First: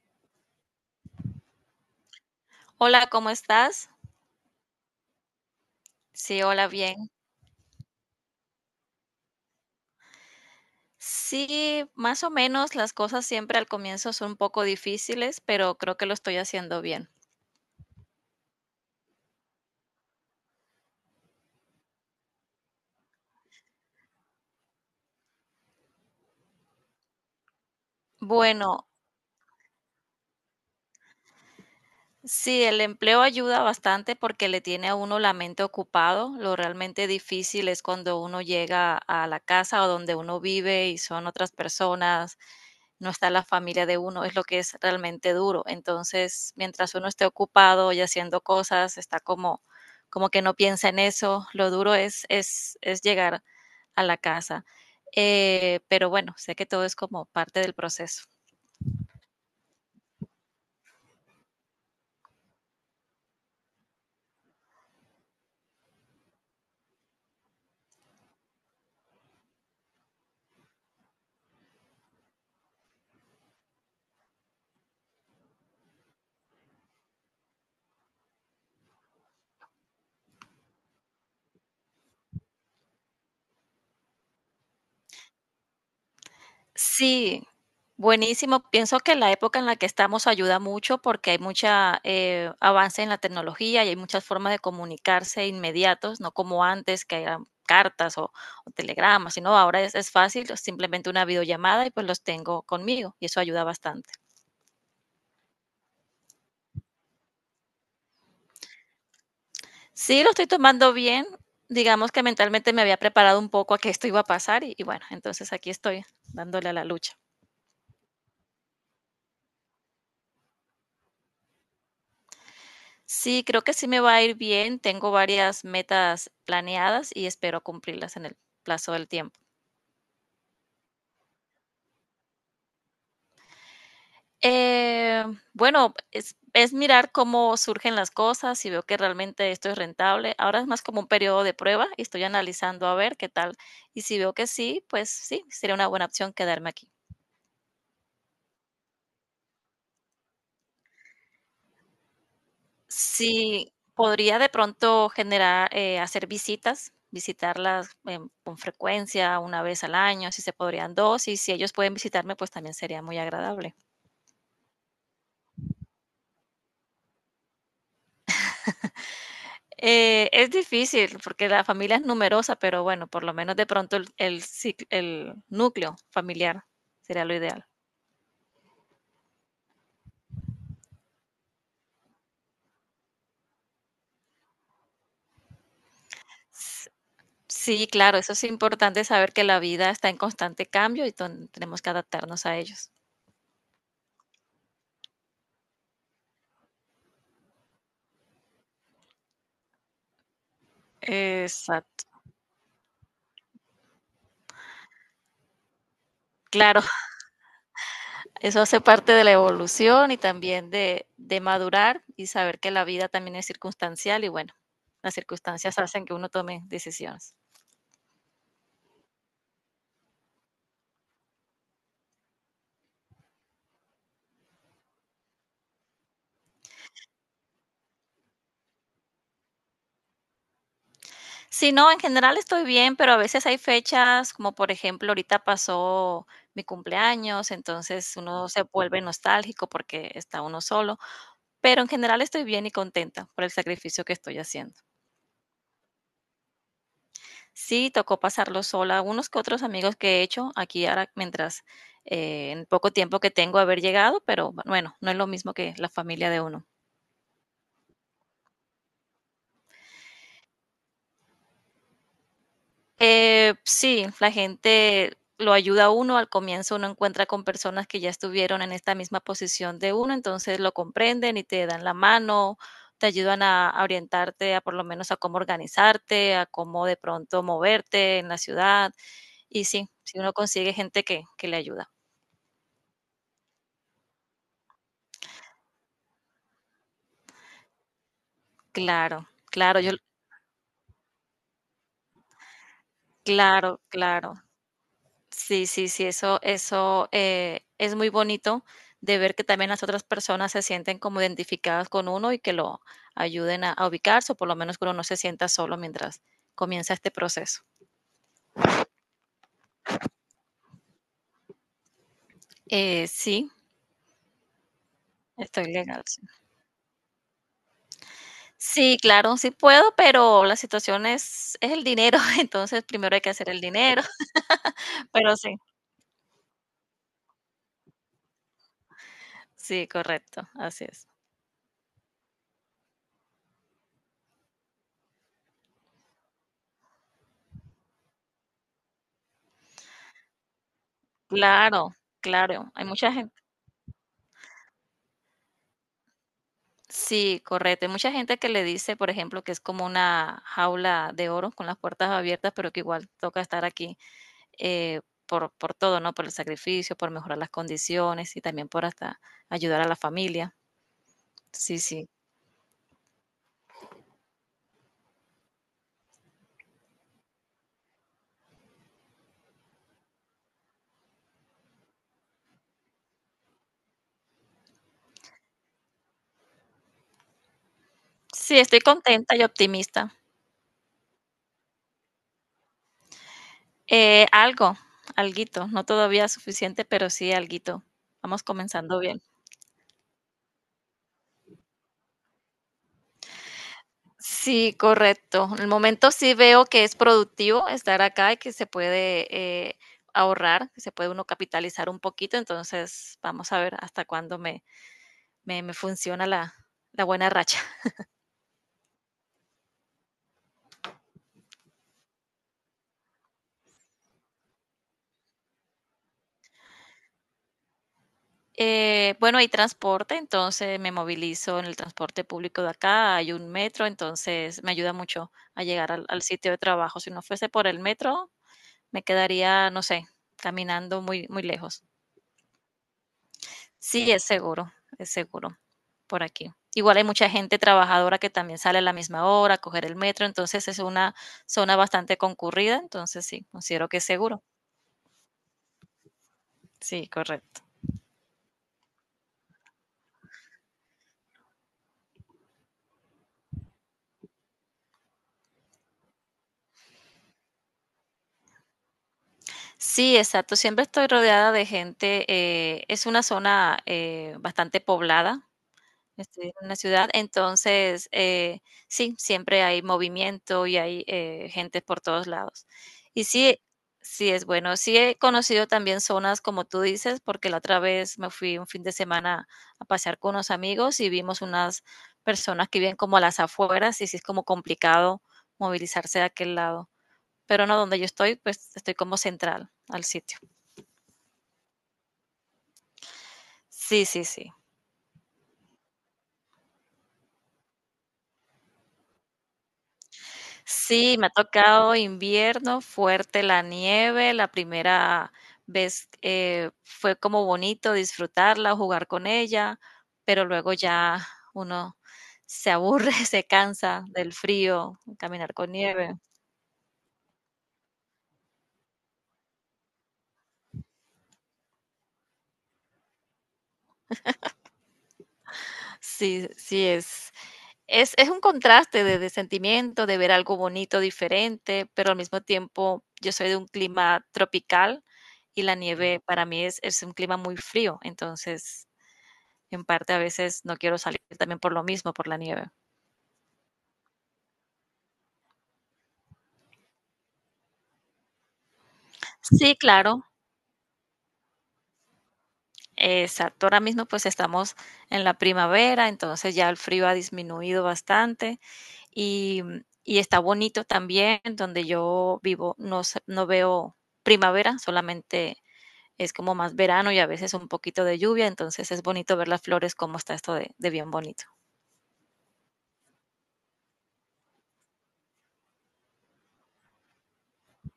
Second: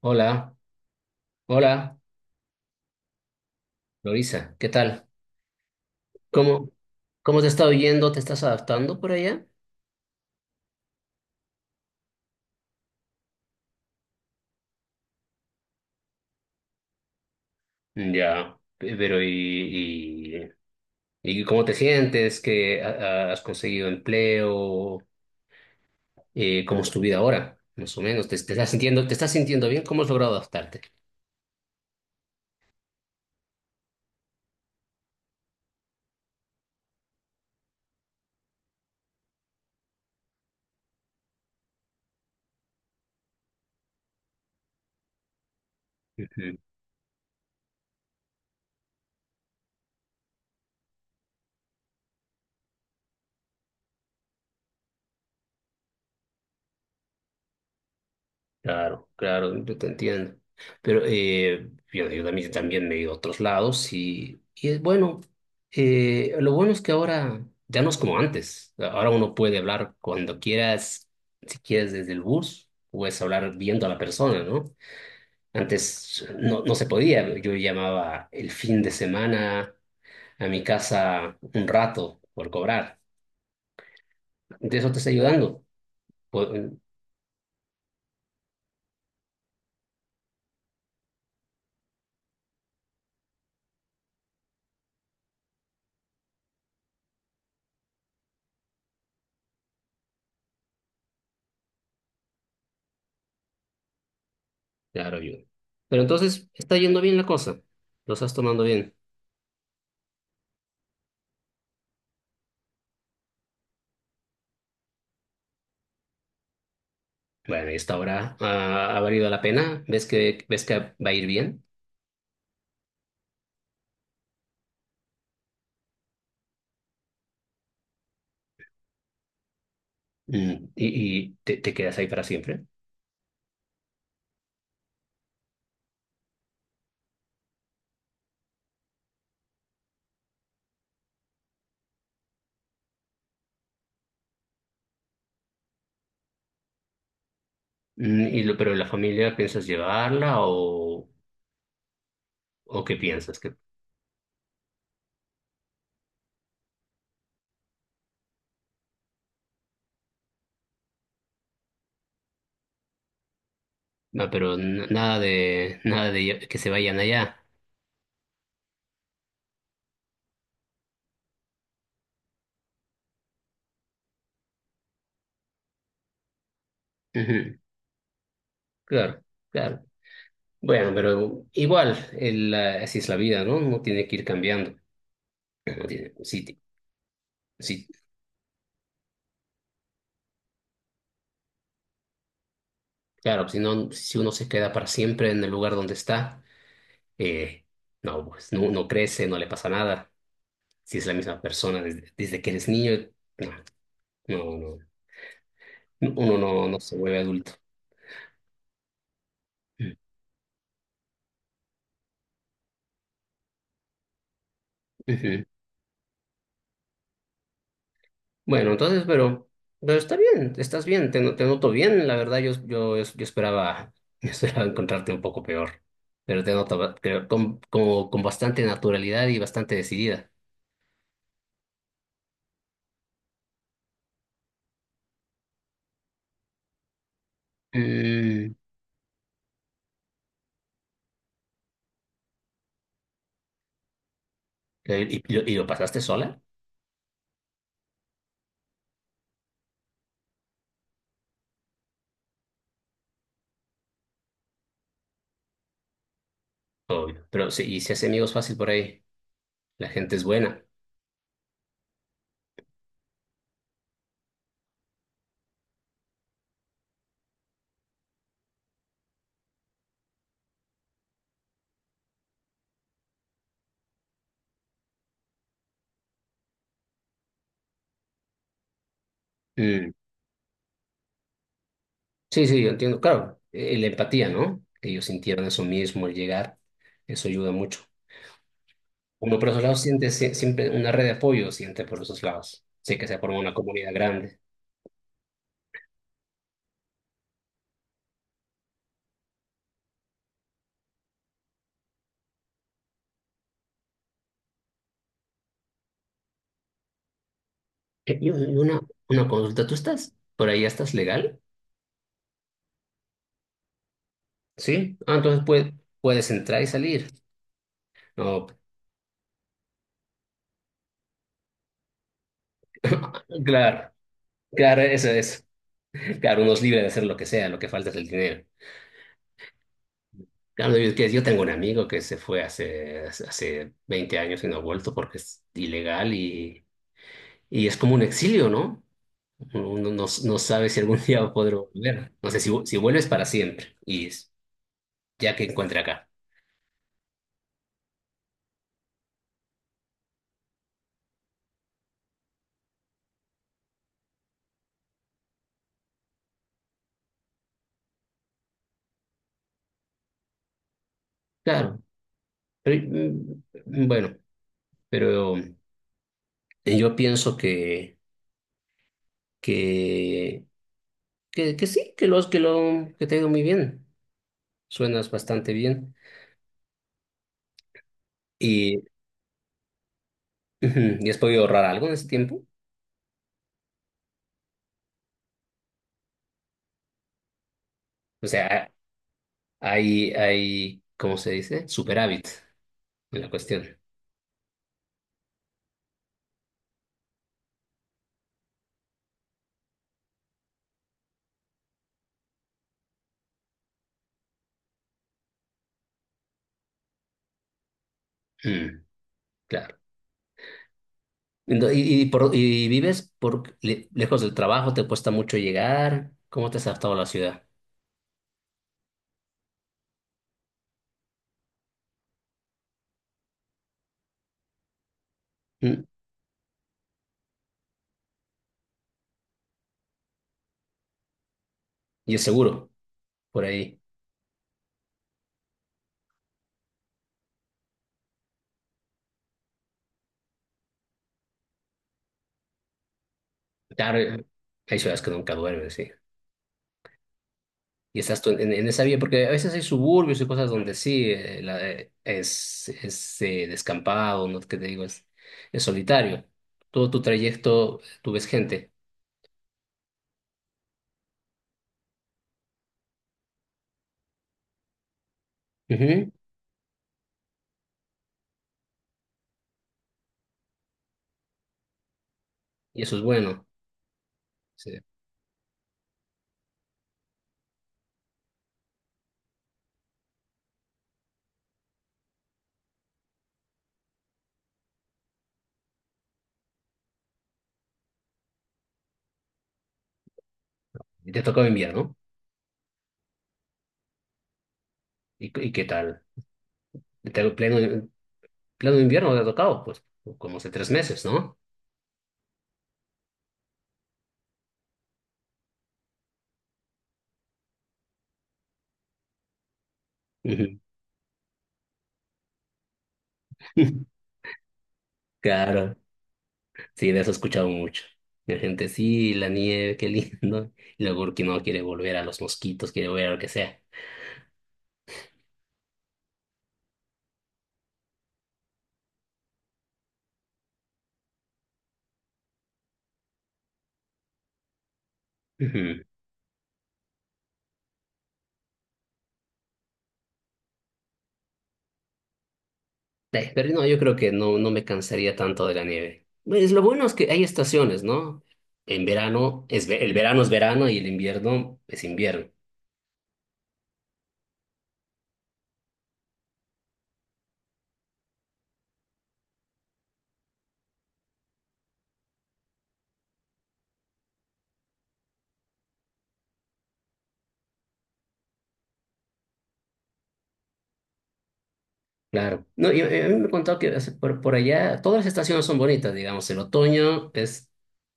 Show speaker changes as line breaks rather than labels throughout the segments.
Hola, hola,
Hola, ¿cómo estás?
Lorisa, ¿qué tal?
Sí, hola,
¿Cómo,
bien.
cómo te está oyendo? ¿Te estás adaptando por allá?
Sí, más o menos las cosas siempre al comienzo son un poco difíciles, pero creo que lo estoy haciendo bien.
Ya, pero ¿y cómo te sientes? ¿Que has conseguido empleo? ¿Cómo es tu vida ahora? Más o menos, ¿te estás
Bueno,
sintiendo, te estás sintiendo bien? ¿Cómo has logrado adaptarte?
sí, el empleo ayuda bastante porque le tiene a uno la mente ocupado. Lo realmente difícil es cuando uno llega a la casa o donde uno vive y son otras personas, no está la familia de uno, es lo que es realmente duro. Entonces, mientras uno esté ocupado y haciendo cosas, está como, como que no piensa en eso. Lo duro es llegar a la casa. Pero bueno, sé que todo es como parte del proceso.
Claro, claro, yo te entiendo. Pero yo también, también me he ido a otros lados y es bueno, lo bueno es que ahora ya no es como antes. Ahora uno puede hablar cuando quieras, si quieres desde el bus, puedes hablar viendo a la persona, ¿no? Antes no, no se podía. Yo llamaba el fin de semana a mi casa un rato por cobrar. De eso te está ayudando. Pu-
Sí, buenísimo. Pienso que la época en la que estamos ayuda mucho porque hay mucha avance en la tecnología y hay muchas formas de comunicarse inmediatos, no como antes que eran cartas o telegramas, sino ahora es fácil, es simplemente una videollamada y pues los tengo conmigo y eso ayuda bastante.
claro, ayuda. Pero entonces está yendo bien la cosa. Lo estás tomando bien.
Sí, lo estoy tomando bien. Digamos que mentalmente me había preparado un poco a que esto iba a pasar y bueno, entonces aquí estoy dándole a la lucha.
Bueno, y esta hora ha valido la pena. Ves que va a ir bien?
Sí, creo que sí me va a ir bien. Tengo varias metas planeadas y espero cumplirlas en el plazo del tiempo.
Mm, ¿y te quedas ahí para siempre?
Eh, bueno, es mirar cómo surgen las cosas, si veo que realmente esto es rentable. Ahora es más como un periodo de prueba y estoy analizando a ver qué tal. Y si veo que sí, pues sí, sería una buena opción quedarme aquí.
Mm, y lo, pero la familia, ¿piensas llevarla o qué piensas? Que,
Sí, podría de pronto generar, hacer visitas, visitarlas con frecuencia, una vez al año, si se podrían dos, y si ellos pueden visitarme, pues también sería muy agradable.
no, pero nada de, nada de que se vayan allá.
Es difícil porque la familia es numerosa, pero bueno, por lo menos de pronto el núcleo familiar sería lo
Ujú.
ideal.
Claro, claro. Bueno, pero igual, así es la vida, ¿no? Uno tiene que ir cambiando. Uno tiene, sí,
S- Sí,
sí,
claro, eso es importante saber que la vida está en constante cambio y tenemos que adaptarnos a ellos.
claro, si no, si uno se queda para siempre en el lugar donde está, eh, no, pues no, no crece, no le pasa nada. Si es la misma persona
Exacto,
desde, desde que eres niño, no, no, no, uno no, no
claro.
se vuelve adulto.
Eso hace parte de la
Mm.
evolución y también de madurar y saber que la vida también es circunstancial y bueno, las
Ujú.
circunstancias hacen que uno tome decisiones.
Bueno, entonces, pero está bien, estás bien, te, no- te noto bien, la verdad, yo esperaba, yo esperaba encontrarte un poco peor, pero te noto creo, con, como, con bastante naturalidad y bastante decidida.
Sí, no, en general estoy bien, pero a veces hay fechas, como por ejemplo, ahorita pasó mi cumpleaños, entonces uno
Mm.
se vuelve nostálgico porque está uno solo, pero en general estoy bien y contenta por el sacrificio que estoy haciendo.
¿Y lo pasaste sola?
Sí, tocó pasarlo sola. Unos que otros amigos que he hecho aquí ahora mientras en poco tiempo que tengo haber llegado, pero bueno, no es lo mismo que la familia de uno.
Obvio, pero sí, y se hace amigos fácil por ahí, la gente es buena.
Sí, la gente lo ayuda a uno. Al comienzo uno encuentra con personas que ya estuvieron en esta misma posición de uno, entonces lo comprenden y te dan la mano, te ayudan a orientarte a por lo menos a cómo organizarte, a cómo de pronto moverte en la ciudad. Y sí,
Mm.
si uno consigue gente que le ayuda.
Sí, sí, yo entiendo. Claro, la empatía, ¿no? Que ellos sintieron eso mismo al llegar, eso ayuda mucho.
Claro,
Uno por esos lados
claro. Yo.
siente siempre una red de apoyo, siente por esos lados. Sé que se forma una
Claro,
comunidad
claro.
grande.
Sí, sí, sí, eso es muy bonito de ver que también las otras personas se sienten como identificadas con uno y que lo ayuden a ubicarse, o por lo menos que uno no se sienta solo mientras comienza este proceso.
Y una consulta, ¿tú estás por ahí, estás legal?
Sí,
Sí. Ah, entonces
estoy legal, sí.
puedes entrar y salir. No,
Sí, claro, sí puedo, pero la situación es el dinero, entonces primero hay que hacer el
claro,
dinero,
claro, eso
pero
es.
sí,
Claro, uno es libre de hacer lo que sea, lo que falta es el dinero.
sí, correcto,
Claro,
así
yo,
es.
yo tengo un amigo que se fue hace, hace 20 años y no ha vuelto porque es ilegal. Y es como un exilio, ¿no? Uno no, no sabe si algún día podré
Claro,
volver. No sé si,
claro,
si
hay
vuelves
mucha
para
gente.
siempre y es, ya que encuentre acá.
Sí, correcto. Hay mucha gente que le dice, por ejemplo, que es como una jaula de oro con las puertas abiertas, pero que igual toca estar aquí eh, por todo, ¿no? Por el sacrificio, por mejorar las condiciones y también por hasta ayudar a la familia. Sí,
Claro.
sí.
Pero, mm, bueno, pero yo pienso que, que sí, que, los, que, lo, que te ha ido muy bien. Suenas bastante bien.
Sí,
Y,
estoy contenta y optimista.
ujú, ¿y has podido ahorrar algo en ese tiempo?
Eh, algo, Alguito, no todavía suficiente, pero sí alguito.
O
Vamos
sea,
comenzando bien.
hay, ¿cómo se dice? Superávit en la cuestión.
Sí, correcto. En el momento sí veo que es productivo estar acá y que se puede eh, ahorrar, que se puede uno capitalizar un poquito. Entonces, vamos a ver hasta cuándo me funciona la buena racha.
Mm, claro. Y y vives por lejos del trabajo, te cuesta mucho llegar. ¿Cómo te has adaptado a la ciudad?
Bueno, hay transporte, entonces me movilizo en el transporte público de acá, hay un metro, entonces me ayuda mucho a
Mm,
llegar al sitio de trabajo. Si no fuese por el metro, me quedaría, no sé, caminando muy lejos.
¿y es seguro por ahí?
Sí, es seguro por aquí. Igual hay mucha gente trabajadora que también sale a la misma hora a coger el metro, entonces es una zona bastante concurrida, entonces sí, considero
Claro,
que es seguro.
hay ciudades que nunca duermen, sí.
Sí, correcto.
Y estás tú en esa vía, porque a veces hay suburbios y cosas donde sí, es descampado, no que te digo, es solitario. Todo tu trayecto, tú ves gente.
Sí, exacto. Siempre estoy rodeada de gente. Es una zona bastante poblada.
Ujú.
Estoy en una ciudad, entonces, sí, siempre hay movimiento y hay gente por todos lados.
Y eso es
Y
bueno.
sí, sí es bueno.
Sí.
Sí he conocido también zonas como tú dices, porque la otra vez me fui un fin de semana a pasear con unos amigos y vimos unas personas que viven como a las afueras y sí es como complicado movilizarse de aquel lado. Pero no, donde yo estoy, pues estoy como central al sitio.
Y te tocó enviar, ¿no?
Sí, sí, sí.
Y qué tal? ¿Te, pleno, pleno invierno te ha tocado, pues, como hace tres meses,
Sí, me ha
¿no?
tocado invierno, fuerte la nieve. La primera vez fue como bonito disfrutarla, jugar con ella, pero
Ujú.
luego ya uno se aburre, se cansa del frío, caminar con
Claro,
nieve.
sí, de eso he escuchado mucho. La gente, sí, la nieve, qué lindo. Y luego que no quiere volver a los mosquitos, quiere volver a lo que sea.
Sí, sí, es un contraste de sentimiento, de ver algo bonito, diferente, pero al mismo tiempo yo soy de un clima tropical y la
Ujú.
nieve para mí es un clima muy frío, entonces en parte a veces no quiero salir también por lo mismo, por la nieve.
Pero no, yo creo que no, no me cansaría tanto de la nieve. Pues lo bueno es que hay estaciones, ¿no? En verano, es,
Sí,
el verano
claro,
es verano y el invierno es invierno.
exacto. Ahora mismo pues estamos en la primavera, entonces ya el frío ha disminuido bastante y, y está bonito también donde yo vivo, no, no veo primavera, solamente es como más verano y a veces un poquito de lluvia, entonces es bonito ver las flores, cómo está esto de bien bonito.
Claro. No, y a mí me han contado que hace por allá todas las estaciones son bonitas, digamos. El otoño es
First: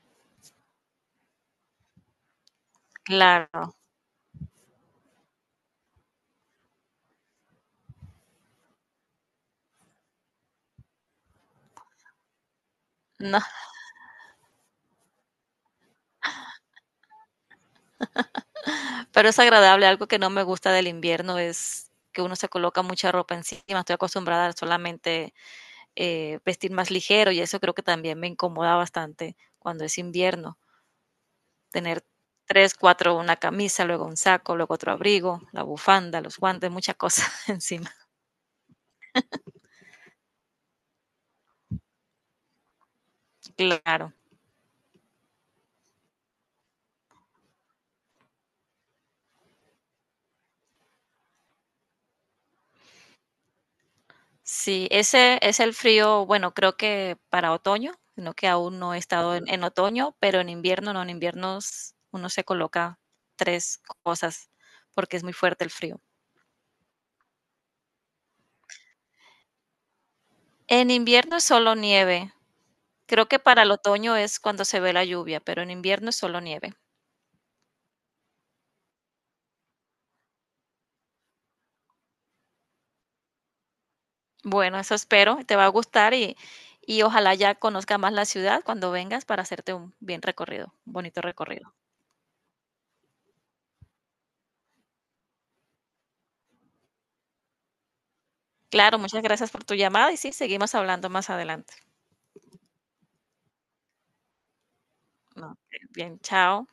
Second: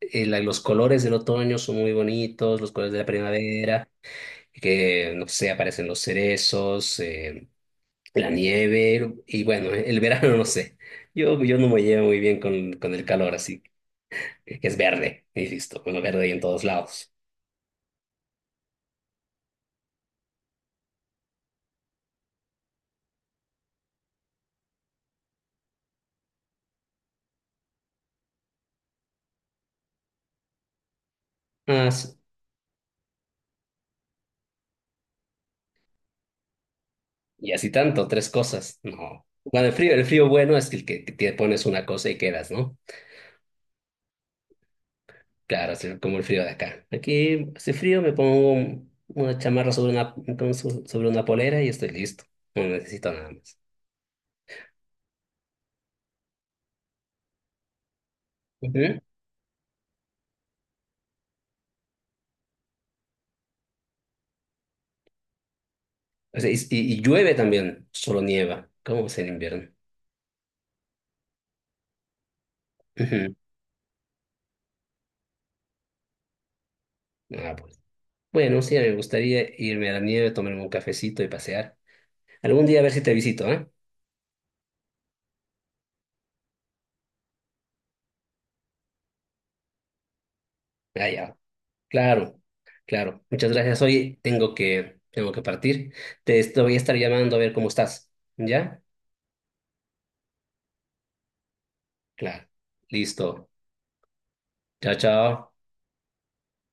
la- los colores del otoño son muy bonitos, los colores de la
Claro.
primavera, que no sé, aparecen los cerezos, la nieve, y bueno, el verano no sé. Yo no me llevo muy bien con el calor,
No,
así que es verde, y listo, bueno, verde ahí en todos lados.
pero es agradable, algo que no me gusta del invierno es que uno se coloca mucha ropa encima, estoy acostumbrada a solamente vestir más ligero y eso creo que también me incomoda bastante cuando es invierno,
Ah,
tener
sí.
tres, cuatro, una camisa, luego un saco, luego otro abrigo, la bufanda, los guantes, muchas cosas
Y así
encima.
tanto, tres cosas, no. Bueno, el frío bueno es el que te pones una cosa y quedas, ¿no?
Claro.
Claro, hace como el frío de acá. Aquí hace frío, me pongo una chamarra sobre una, como sobre una polera y estoy listo. No necesito nada más.
Sí, ese es el frío, bueno, creo que para otoño, sino que aún no he
Ujú.
estado en otoño, pero en invierno no, en invierno uno se coloca tres cosas porque es muy fuerte el frío.
O sea, y, y llueve también, solo nieva. ¿Cómo es el invierno?
En invierno es solo nieve. Creo que para el otoño es cuando se ve la lluvia, pero en invierno es solo nieve.
Ujú. Ah, pues. Bueno, sí, me gustaría irme a la nieve, tomarme un cafecito y pasear. Algún día a ver si te visito, ¿eh?
Bueno, eso espero, te va a gustar y ojalá ya conozca más la ciudad cuando vengas para hacerte un bien recorrido, un
Ah,
bonito
ya.
recorrido.
Claro, claro. Muchas gracias. Oye, tengo que partir. Te estoy, voy a estar llamando a ver cómo estás. ¿Ya?
Claro, muchas gracias por tu llamada y sí, seguimos hablando más adelante.
Claro. Listo. Chao, chao.
No, bien, chao.